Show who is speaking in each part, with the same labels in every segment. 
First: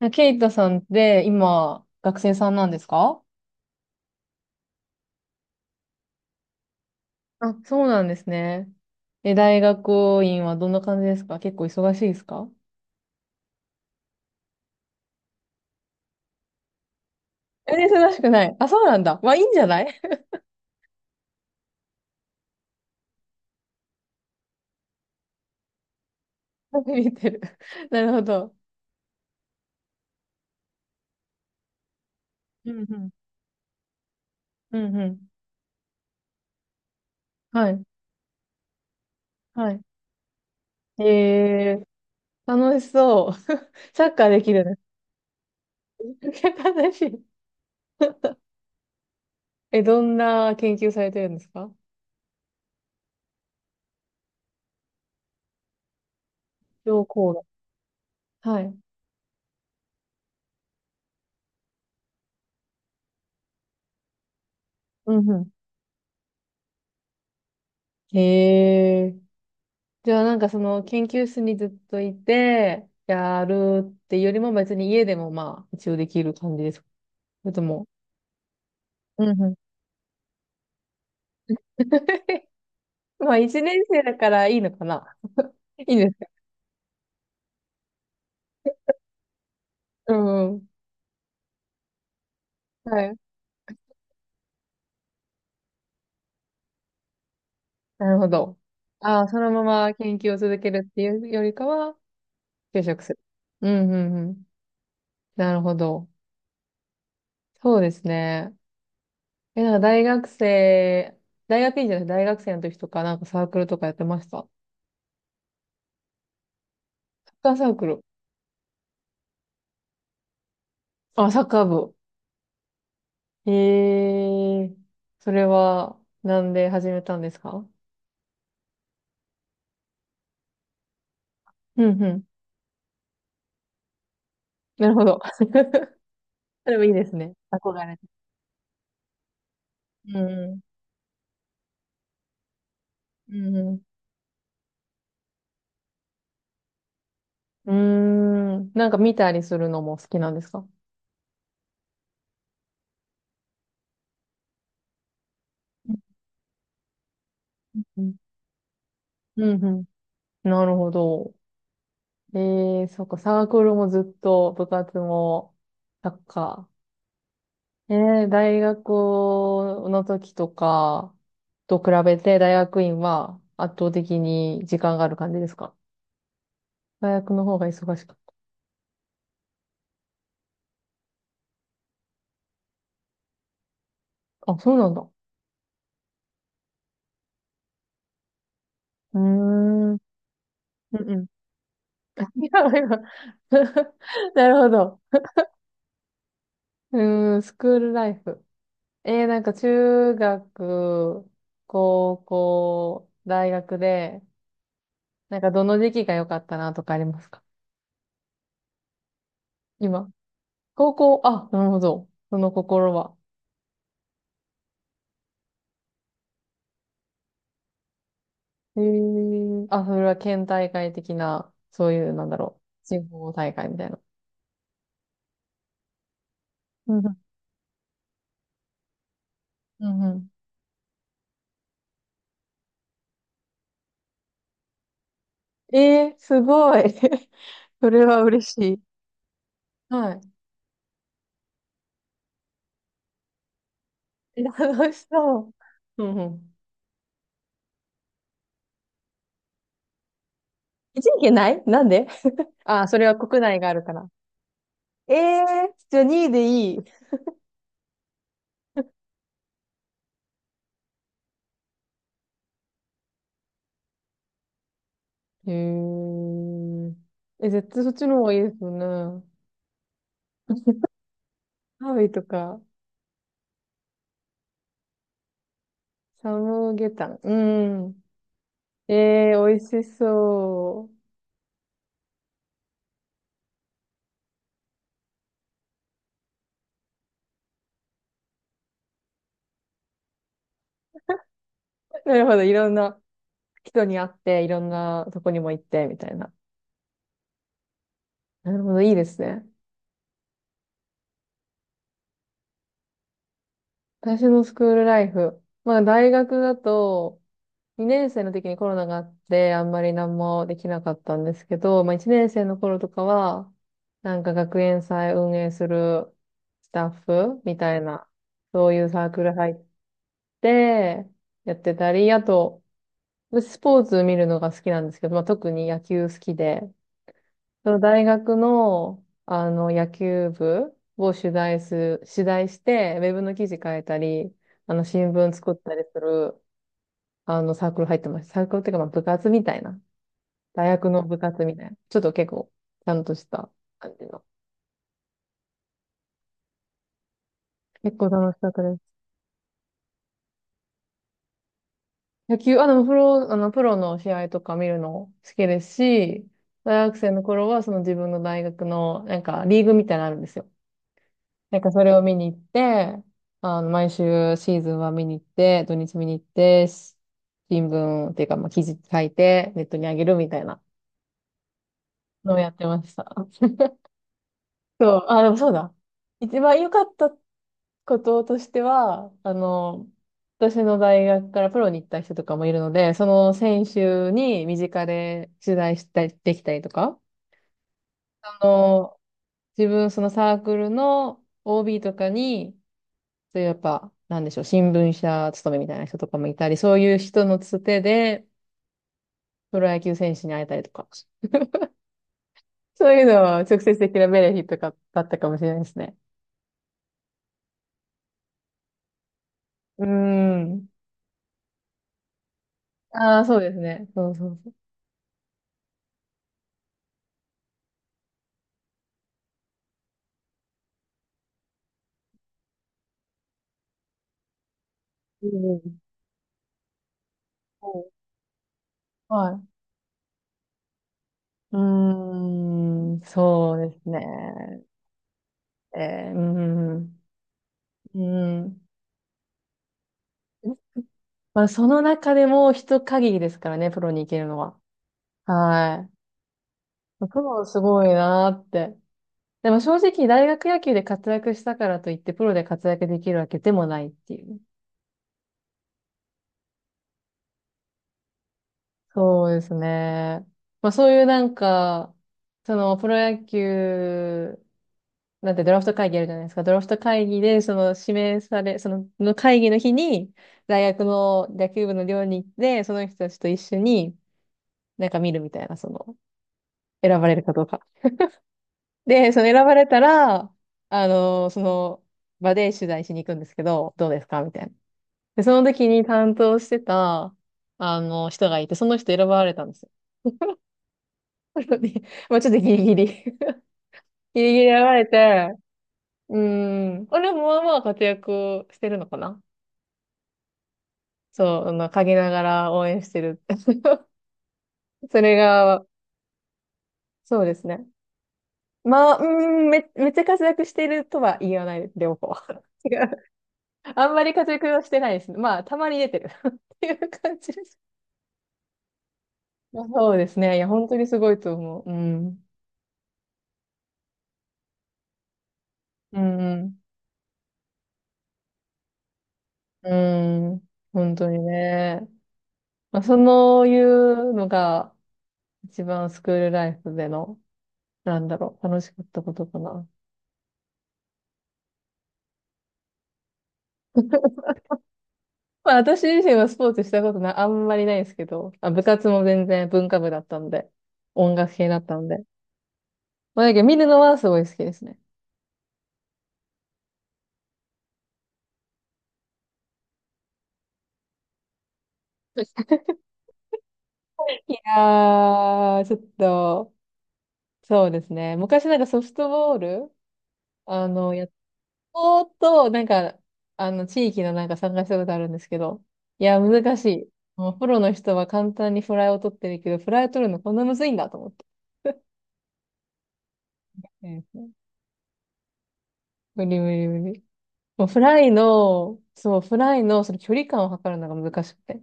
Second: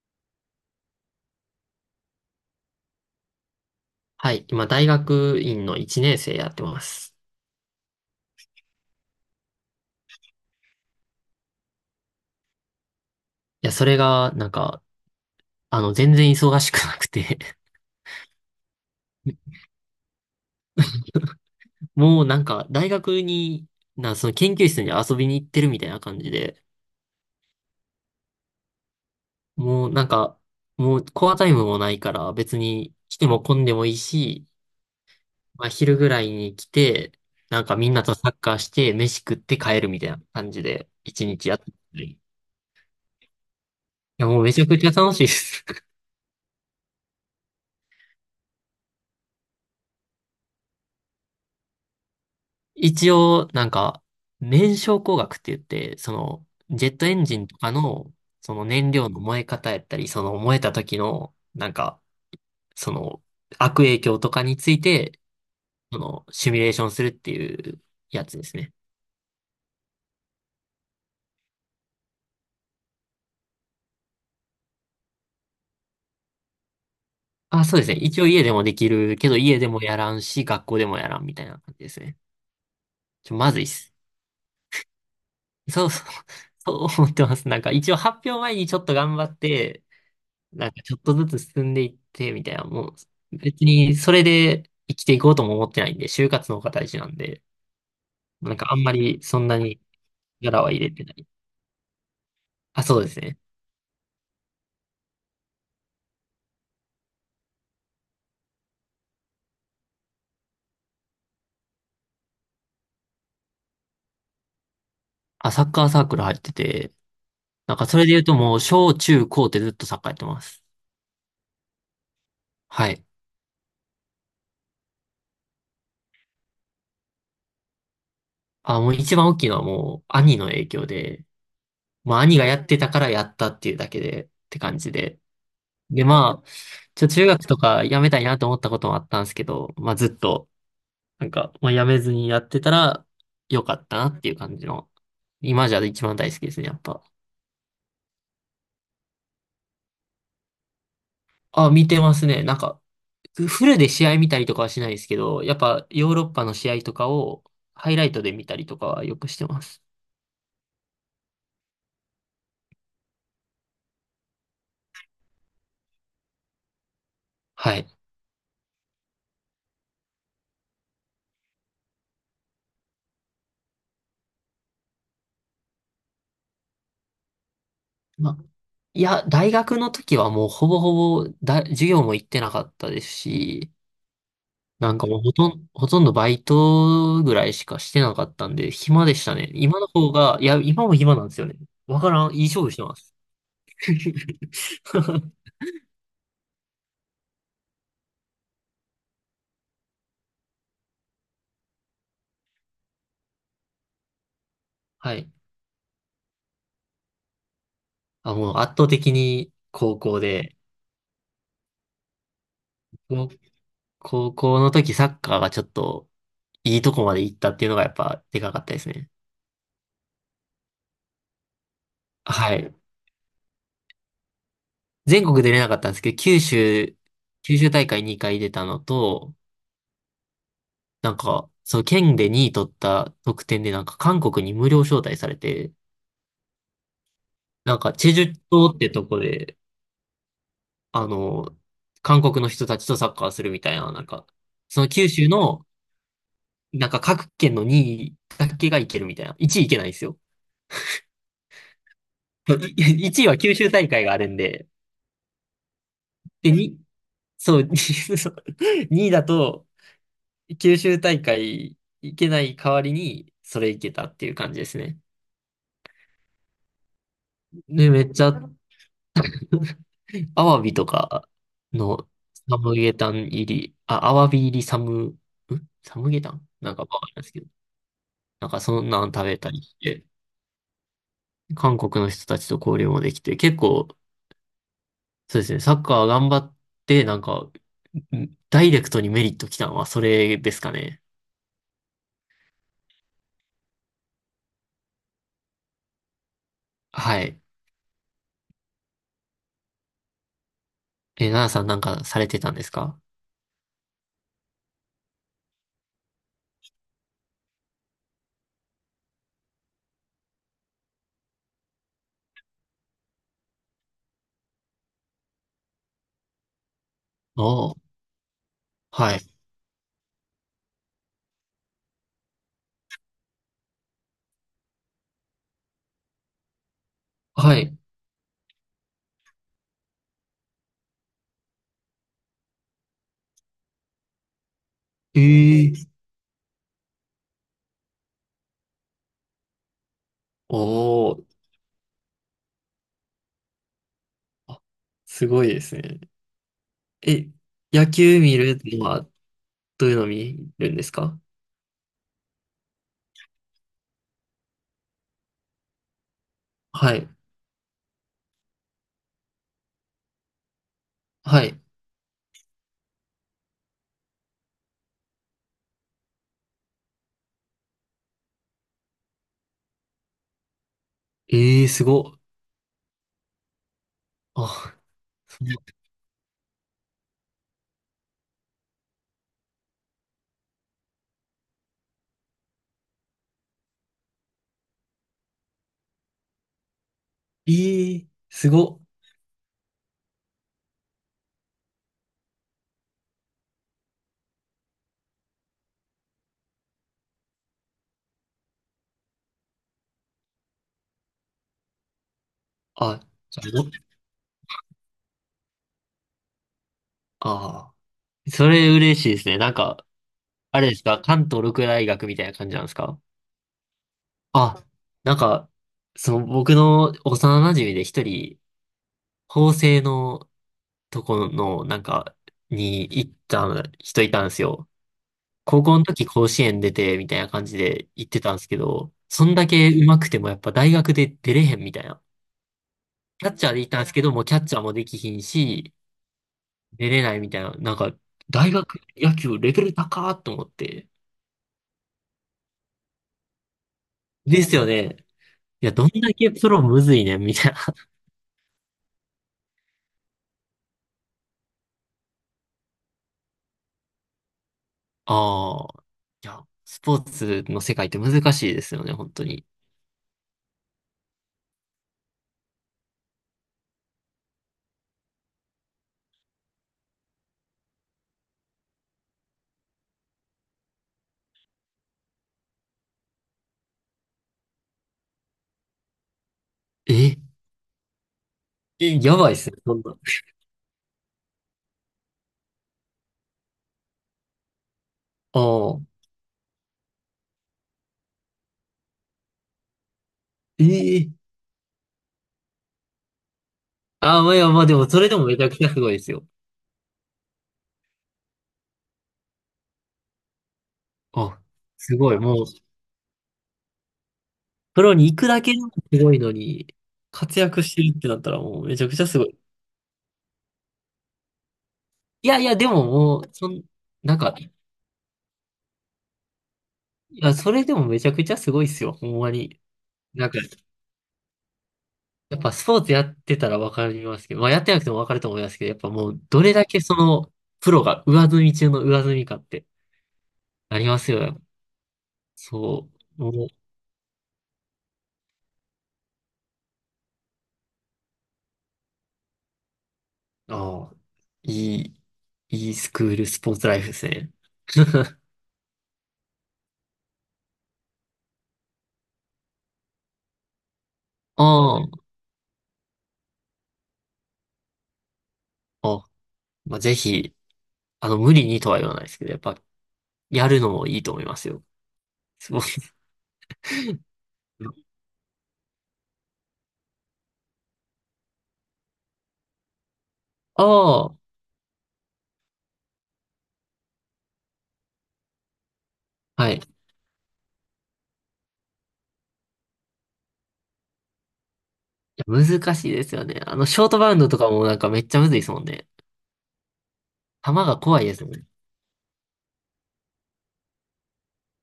Speaker 1: あ、ケイタさんって今、学生さんなんですか？
Speaker 2: はい。今、大学院の1年生やってます。
Speaker 1: あ、そうなんですね。え、大学院はどんな感じですか？結構忙しいですか？
Speaker 2: いや、それが、なんか、あの、全然忙しくなくて。
Speaker 1: え、忙しくない。あ、そうなんだ。まあ、いいんじ ゃない。
Speaker 2: もうなんか、大学に、その研究室に遊びに行ってるみたいな感じで、
Speaker 1: 見てる。なるほど。
Speaker 2: もうなんか、もうコアタイムもないから、別
Speaker 1: うん
Speaker 2: に
Speaker 1: うん。
Speaker 2: 来ても混んでもいいし、
Speaker 1: うんうん。
Speaker 2: まあ、昼ぐらいに来て、なん
Speaker 1: は
Speaker 2: か
Speaker 1: い。
Speaker 2: みんなとサッカーして、飯食って
Speaker 1: はい。
Speaker 2: 帰るみたいな感じで、一日やって
Speaker 1: えー、
Speaker 2: る。い
Speaker 1: 楽しそう。サッカ
Speaker 2: や、
Speaker 1: ー
Speaker 2: も
Speaker 1: で
Speaker 2: う
Speaker 1: き
Speaker 2: めち
Speaker 1: る
Speaker 2: ゃ
Speaker 1: ね。
Speaker 2: くちゃ楽しいです。
Speaker 1: 楽しい。え、どんな研究されてるんですか？
Speaker 2: 一応、なんか、燃焼工学って言って、その、ジェッ
Speaker 1: 情
Speaker 2: トエン
Speaker 1: 報
Speaker 2: ジ
Speaker 1: が。
Speaker 2: ンとかの、そ
Speaker 1: は
Speaker 2: の
Speaker 1: い。
Speaker 2: 燃料の燃え方やったり、その燃えた時の、その、悪影響とかについ
Speaker 1: う
Speaker 2: て、
Speaker 1: んう
Speaker 2: その、シミュレーションするっていう
Speaker 1: ん。
Speaker 2: やつですね。
Speaker 1: へえ。じゃあなんかその研究室にずっといて、やるっていうよりも別に家でもまあ一応できる感じですか？それと
Speaker 2: あ、そうで
Speaker 1: も、
Speaker 2: すね。一応家でもできるけ
Speaker 1: う
Speaker 2: ど、
Speaker 1: んうん。
Speaker 2: 家でもやらんし、学校でもやらんみたいな感じですね。
Speaker 1: まあ
Speaker 2: まず
Speaker 1: 一
Speaker 2: いっ
Speaker 1: 年
Speaker 2: す。
Speaker 1: 生だからいいのかな？
Speaker 2: そう
Speaker 1: いいん
Speaker 2: そ
Speaker 1: で
Speaker 2: う。
Speaker 1: すか？
Speaker 2: そう思ってます。なんか、一応発表前にちょっと頑張って、
Speaker 1: うんう
Speaker 2: な
Speaker 1: ん。
Speaker 2: んかちょっとずつ進んでいって、みたいな、も
Speaker 1: はい。
Speaker 2: う、別にそれで生きていこうとも思ってないんで、就活の方が大事なんで、
Speaker 1: なるほ
Speaker 2: なん
Speaker 1: ど。
Speaker 2: かあんま
Speaker 1: あ
Speaker 2: り
Speaker 1: あ、そ
Speaker 2: そん
Speaker 1: の
Speaker 2: な
Speaker 1: ま
Speaker 2: に
Speaker 1: ま研究を続
Speaker 2: 力
Speaker 1: け
Speaker 2: は入
Speaker 1: る
Speaker 2: れ
Speaker 1: って
Speaker 2: て
Speaker 1: い
Speaker 2: ない。
Speaker 1: うよりかは、
Speaker 2: あ、
Speaker 1: 就
Speaker 2: そう
Speaker 1: 職
Speaker 2: で
Speaker 1: する。
Speaker 2: すね。
Speaker 1: うんうんうん。なるほど。そうですね。え、なんか大学生、大学院じゃない、大学生の時とかなんかサークルとかやってました？
Speaker 2: あ、サッカーサークル入ってて、
Speaker 1: サッカーサー
Speaker 2: なんか
Speaker 1: ク
Speaker 2: そ
Speaker 1: ル。
Speaker 2: れで言うともう、小中高ってずっとサッカーやってます。
Speaker 1: あ、サッカー部。
Speaker 2: はい。
Speaker 1: ええー、それは、なんで始めたんですか？
Speaker 2: あ、もう一番大きいのはもう、兄の影響で、
Speaker 1: うんう
Speaker 2: まあ
Speaker 1: ん。
Speaker 2: 兄がやってたからやったっていうだけで、って感
Speaker 1: な
Speaker 2: じ
Speaker 1: るほど。
Speaker 2: で。で、まあ、
Speaker 1: それもいいです
Speaker 2: 中
Speaker 1: ね。
Speaker 2: 学と
Speaker 1: 憧
Speaker 2: か
Speaker 1: れ
Speaker 2: や
Speaker 1: て。
Speaker 2: めたいなと思ったこともあったんですけど、まあずっ
Speaker 1: う
Speaker 2: と、
Speaker 1: ん
Speaker 2: なんか、まあ、やめずにやってたら、
Speaker 1: う
Speaker 2: よか
Speaker 1: ん。
Speaker 2: ったなっていう感じの、今じゃ一番大好きですね、やっぱ。
Speaker 1: うんうん。うーん。なんか見たりするのも好きなんですか？
Speaker 2: あ、見てますね。なんか、フルで試合見たりとかはしないですけど、やっぱヨーロッパの試合とかをハイ
Speaker 1: う
Speaker 2: ライ
Speaker 1: ん
Speaker 2: トで見たりとかはよくして
Speaker 1: う
Speaker 2: ま
Speaker 1: ん。う
Speaker 2: す。
Speaker 1: ん。なるほど。ええ、そっか、サークルもずっと、部活も、サッカー。
Speaker 2: は
Speaker 1: え
Speaker 2: い。
Speaker 1: え、大学の時とかと比べて、大学院は圧倒的に時間がある感じですか？大学の方が忙しく。
Speaker 2: まあ、いや、大学の時はもうほぼほぼだ、授業も行ってなかったですし、
Speaker 1: あ、そうな
Speaker 2: な
Speaker 1: ん
Speaker 2: ん
Speaker 1: だ。
Speaker 2: か
Speaker 1: う
Speaker 2: もうほとんどバイトぐらいしかしてなかったんで、暇で
Speaker 1: ー
Speaker 2: したね。今の
Speaker 1: ん。うん
Speaker 2: 方が、いや、今も暇
Speaker 1: う
Speaker 2: な
Speaker 1: ん。
Speaker 2: んですよね。わか らん、
Speaker 1: い
Speaker 2: いい
Speaker 1: や、
Speaker 2: 勝負してま
Speaker 1: 今
Speaker 2: す。
Speaker 1: なるほど。うーん、スクールライフ。えー、なんか中学、高校、大学で、
Speaker 2: はい。
Speaker 1: なんかどの時期が良かったなとかありますか？
Speaker 2: あ、もう圧倒的に高
Speaker 1: 今。
Speaker 2: 校で、
Speaker 1: 高校、あ、なるほど。その心は。
Speaker 2: 高高校の時サッカーがちょっといいとこまで行ったっていうのがやっぱでかかったで
Speaker 1: え
Speaker 2: すね。
Speaker 1: ー、あ、それは県大会的な、そういう、なんだ
Speaker 2: は
Speaker 1: ろ
Speaker 2: い。
Speaker 1: う。地方大会みたいな。
Speaker 2: 全国出れなかったんですけど、
Speaker 1: うんうん。
Speaker 2: 九州大会2回出たのと、
Speaker 1: うんうん。
Speaker 2: なんか、その県で2位取った得点でなんか韓国に無料招待されて、
Speaker 1: えー、すごい。
Speaker 2: なん
Speaker 1: そ
Speaker 2: か
Speaker 1: れ
Speaker 2: チェジ
Speaker 1: は
Speaker 2: ュ
Speaker 1: 嬉
Speaker 2: 島
Speaker 1: し
Speaker 2: っ
Speaker 1: い。
Speaker 2: てとこで、
Speaker 1: はい。
Speaker 2: あの、韓国の人たちとサッカーするみたいな、なんか、その
Speaker 1: 楽し
Speaker 2: 九州
Speaker 1: そ
Speaker 2: の、
Speaker 1: う。うんうん。
Speaker 2: なんか各県の2位だけが行けるみたいな。1位行けないんですよ。
Speaker 1: 一時期ないなんで？ ああー、それは
Speaker 2: 1位は
Speaker 1: 国
Speaker 2: 九
Speaker 1: 内が
Speaker 2: 州
Speaker 1: ある
Speaker 2: 大
Speaker 1: か
Speaker 2: 会
Speaker 1: ら。
Speaker 2: があるんで、
Speaker 1: ええー、じゃあ2位で
Speaker 2: で、
Speaker 1: いい。
Speaker 2: に、そう、2位だと、九州大会行けない代わりに、それ行けたっていう感じですね。
Speaker 1: へえ。え、絶対そ
Speaker 2: で、
Speaker 1: っ
Speaker 2: め
Speaker 1: ち
Speaker 2: っ
Speaker 1: の
Speaker 2: ち
Speaker 1: 方が
Speaker 2: ゃ、
Speaker 1: いいですよね。
Speaker 2: アワビとか
Speaker 1: ハー
Speaker 2: の、
Speaker 1: イと
Speaker 2: サ
Speaker 1: か、
Speaker 2: ムゲタン入り、あ、アワビ入りサムゲタ
Speaker 1: サ
Speaker 2: ンな
Speaker 1: ム
Speaker 2: んかわ
Speaker 1: ゲ
Speaker 2: か
Speaker 1: タ
Speaker 2: んない
Speaker 1: ン。
Speaker 2: です
Speaker 1: う
Speaker 2: けど、
Speaker 1: ん。
Speaker 2: なんかそん
Speaker 1: え
Speaker 2: なん食
Speaker 1: え
Speaker 2: べ
Speaker 1: ー、
Speaker 2: た
Speaker 1: 美
Speaker 2: り
Speaker 1: 味
Speaker 2: し
Speaker 1: し
Speaker 2: て、
Speaker 1: そ
Speaker 2: 韓国の人たちと交流もできて、結構、そうですね、サッカー頑張って、ダイレクトにメリット来たのはそれですかね。
Speaker 1: う。なるほど。いろんな人に会って、いろんなとこにも行って、みたいな。
Speaker 2: はい。
Speaker 1: なるほど。いいですね。
Speaker 2: え、奈々さんなんかされてたんですか？
Speaker 1: 私のスクールライフ。まあ、大学だと、2年生の時にコロナがあって、あんまり何もできなかったんですけど、まあ、1年生の頃とかは、なんか学園祭運営するスタッフ
Speaker 2: お
Speaker 1: み
Speaker 2: お
Speaker 1: た
Speaker 2: ー、
Speaker 1: いな、そういうサー
Speaker 2: はい。
Speaker 1: クル入ってやってたり、あと、私スポーツ見るのが好きなんですけど、まあ、特に野球好きで、
Speaker 2: は
Speaker 1: そ
Speaker 2: い。
Speaker 1: の大学の、野球部を取材して、ウェブの記事書いたり、新聞作っ
Speaker 2: え
Speaker 1: たり
Speaker 2: え
Speaker 1: する、サークル入ってました。サークルっていうか、まあ、部活みたいな。大学の部
Speaker 2: お
Speaker 1: 活みたいな。ちょっと結構、ちゃんとした感じの。
Speaker 2: おあすごいですね。え、野
Speaker 1: 結構
Speaker 2: 球
Speaker 1: 楽
Speaker 2: 見
Speaker 1: しかっ
Speaker 2: る
Speaker 1: たです。
Speaker 2: のはどういうの見るんですか？
Speaker 1: 野球、あ、でも、プロ、プロの試合とか見るの好きですし、大
Speaker 2: は
Speaker 1: 学
Speaker 2: い。
Speaker 1: 生の頃は、その自分の大学の、なんか、リーグみたいなのあるんですよ。
Speaker 2: は
Speaker 1: なん
Speaker 2: い。
Speaker 1: かそれを見に行って、毎週シーズンは見に行って、土日見に行って、し新聞っていうか、まあ、記事書いて、ネットにあげるみたいな
Speaker 2: えー、すごっ。
Speaker 1: のをやってました。
Speaker 2: あ、
Speaker 1: そう、あ、でも
Speaker 2: そう
Speaker 1: そうだ。一番良かったこととしては、私の大学からプロに行った人とかもいるので、その選手に身近で取材したりできたりとか、
Speaker 2: えー、
Speaker 1: あ
Speaker 2: すごっ。
Speaker 1: の、自分そのサークルの OB とかに、そういうやっぱ、なんでしょう、新聞社勤めみたいな人とかもいたり、そういう人のつてで、プロ野球選手に会えたりとか、そう
Speaker 2: あ、
Speaker 1: いうのは
Speaker 2: それ
Speaker 1: 直
Speaker 2: ど
Speaker 1: 接的なベネフィットがだったかもしれないですね。
Speaker 2: あー、それ嬉しいですね。なん
Speaker 1: う
Speaker 2: か、
Speaker 1: ー
Speaker 2: あ
Speaker 1: ん。
Speaker 2: れですか？関東六大学みたいな感じなんですか？
Speaker 1: ああ、そうですね。そうそうそ
Speaker 2: あ、なんか、その僕の幼馴染で一人、法政のとこの、なんか、に行った人いたんですよ。
Speaker 1: う。うんう
Speaker 2: 高校
Speaker 1: ん
Speaker 2: の時甲子園出て、みたいな感じ
Speaker 1: そ
Speaker 2: で行ってたんですけど、
Speaker 1: う
Speaker 2: そ
Speaker 1: は
Speaker 2: んだ
Speaker 1: い。
Speaker 2: け上手くてもやっぱ大学で出れ
Speaker 1: う
Speaker 2: へんみたいな。
Speaker 1: ーん、
Speaker 2: キャッチャー
Speaker 1: そう
Speaker 2: で行っ
Speaker 1: で
Speaker 2: たんで
Speaker 1: す
Speaker 2: すけど、もうキャッチャ
Speaker 1: ね。
Speaker 2: ーもできひんし、
Speaker 1: えー、うん、
Speaker 2: 出
Speaker 1: う
Speaker 2: れないみたいな。なんか、
Speaker 1: ん。う
Speaker 2: 大
Speaker 1: ん。
Speaker 2: 学野球レベル高ーと思って。
Speaker 1: まあ、その中でも人限りですからね、プロに行けるの
Speaker 2: です
Speaker 1: は。
Speaker 2: よね。いや、どん
Speaker 1: はい。
Speaker 2: だけプロむずいねん、
Speaker 1: 僕
Speaker 2: み
Speaker 1: も
Speaker 2: たいな。
Speaker 1: すごい なーって。でも正直大学野球で活躍したからといってプロで活躍できるわけでもないっていう。
Speaker 2: ああ、いや、スポーツの世界って難しいですよね、本当
Speaker 1: そうで
Speaker 2: に。
Speaker 1: すね。まあそういうなんか、そのプロ野球、なんてドラフト会議あるじゃないですか。ドラフト会議でその指名され、の会議の日に大学の野球部の寮に行って、その人たちと一緒になんか見るみたいな、選ばれ
Speaker 2: え、
Speaker 1: るかどうか。
Speaker 2: え、
Speaker 1: で、
Speaker 2: や
Speaker 1: その
Speaker 2: ば
Speaker 1: 選
Speaker 2: いっす
Speaker 1: ば
Speaker 2: ね、
Speaker 1: れ
Speaker 2: そ
Speaker 1: た
Speaker 2: んな。
Speaker 1: ら、その場で取材しに行くんですけど、どうですかみたいな。で、そ
Speaker 2: あ
Speaker 1: の時に
Speaker 2: あ、
Speaker 1: 担当してた、人がいて、その人選ばれたんですよ。
Speaker 2: ええ
Speaker 1: なので、まあちょっとギリギリ ギ
Speaker 2: ま
Speaker 1: リ
Speaker 2: あ、
Speaker 1: ギリ選ば
Speaker 2: で
Speaker 1: れ
Speaker 2: も、それでも
Speaker 1: て、
Speaker 2: めちゃくちゃすごいです
Speaker 1: う
Speaker 2: よ。
Speaker 1: ん。俺もまあまあ活躍をしてるのかな？
Speaker 2: あ、
Speaker 1: そう、陰
Speaker 2: す
Speaker 1: な
Speaker 2: ごい。
Speaker 1: が
Speaker 2: もう、
Speaker 1: ら応援してる。
Speaker 2: プロ
Speaker 1: そ
Speaker 2: に
Speaker 1: れ
Speaker 2: 行くだけで
Speaker 1: が、
Speaker 2: もすごいのに、
Speaker 1: そうで
Speaker 2: 活
Speaker 1: す
Speaker 2: 躍
Speaker 1: ね。
Speaker 2: してるってなったらもうめちゃ
Speaker 1: ま
Speaker 2: く
Speaker 1: あ、
Speaker 2: ち
Speaker 1: う
Speaker 2: ゃすごい。
Speaker 1: ん、めっちゃ活躍してるとは言わないです、両方。
Speaker 2: いやいや、で
Speaker 1: 違
Speaker 2: も
Speaker 1: う。
Speaker 2: もう、そん、
Speaker 1: あんまり
Speaker 2: なん
Speaker 1: 活
Speaker 2: か、
Speaker 1: 躍
Speaker 2: い
Speaker 1: はしてないですね。まあ、たまに出てる っていう感じ
Speaker 2: や、
Speaker 1: で
Speaker 2: そ
Speaker 1: す。
Speaker 2: れでもめちゃくちゃすごいっすよ。ほんま に。
Speaker 1: そうです
Speaker 2: なん
Speaker 1: ね。い
Speaker 2: か、
Speaker 1: や、本当にすごいと思う。うん。
Speaker 2: やっぱスポーツやってたらわかりますけど、まあやってなくてもわかると思いますけど、やっぱ
Speaker 1: う
Speaker 2: も
Speaker 1: ん
Speaker 2: う、
Speaker 1: う
Speaker 2: どれ
Speaker 1: ん。
Speaker 2: だけその、プロが上積み中の上積みかって
Speaker 1: うん、
Speaker 2: あり
Speaker 1: 本
Speaker 2: ま
Speaker 1: 当
Speaker 2: す
Speaker 1: に
Speaker 2: よね。
Speaker 1: ね。まあ、
Speaker 2: そ
Speaker 1: そ
Speaker 2: う。
Speaker 1: う
Speaker 2: も
Speaker 1: いうのが一番スクールライフでの、なんだろう、楽しかったことかな。
Speaker 2: う、ああ、いい、いいスクールスポーツライフですね。
Speaker 1: まあ私自身はスポーツしたことな、あんまりないんですけど、まあ、部活も全然文化部だったんで、音楽系だっ
Speaker 2: あ
Speaker 1: たん
Speaker 2: あ、
Speaker 1: で。まあだけど見るのはすごい好きですね。
Speaker 2: あ、まあ、ぜひ、あの、無理にとは言わないですけど、やっぱ、やるのもいいと思いますよ。すごい。
Speaker 1: いやー、ちょっと、そうですね。昔なんかソフトボール、や
Speaker 2: あ
Speaker 1: っ
Speaker 2: あ、
Speaker 1: ぼーっと、なんか、地域のなんか参加したことあるんですけど、いや、
Speaker 2: は
Speaker 1: 難
Speaker 2: い。い
Speaker 1: しい。もうプロの人は簡単にフライを取ってるけど、フライを取るのこんなむずいんだと思って。
Speaker 2: や、難しいですよね。あの、ショ
Speaker 1: う
Speaker 2: ート
Speaker 1: ん。
Speaker 2: バウンドとかもなんかめっちゃむずいですもんね。
Speaker 1: 無理無理無理。
Speaker 2: 球
Speaker 1: もう
Speaker 2: が
Speaker 1: フラ
Speaker 2: 怖い
Speaker 1: イ
Speaker 2: ですもんね。
Speaker 1: の、そう、フライのその距離感を測るのが難しくて。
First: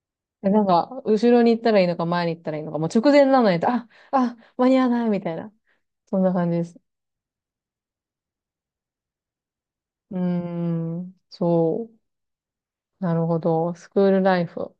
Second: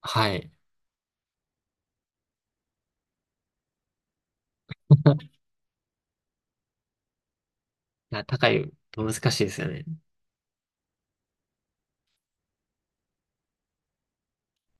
Speaker 2: はい。
Speaker 1: で
Speaker 2: い
Speaker 1: なんか、後ろに行ったらいいのか、前に行ったらいいのか、もう直前なのに、あ、間に合わないみたいな。そんな感じです。
Speaker 2: や、高いと難しいですよね。
Speaker 1: うーん、そう。なるほど。スクールライフ。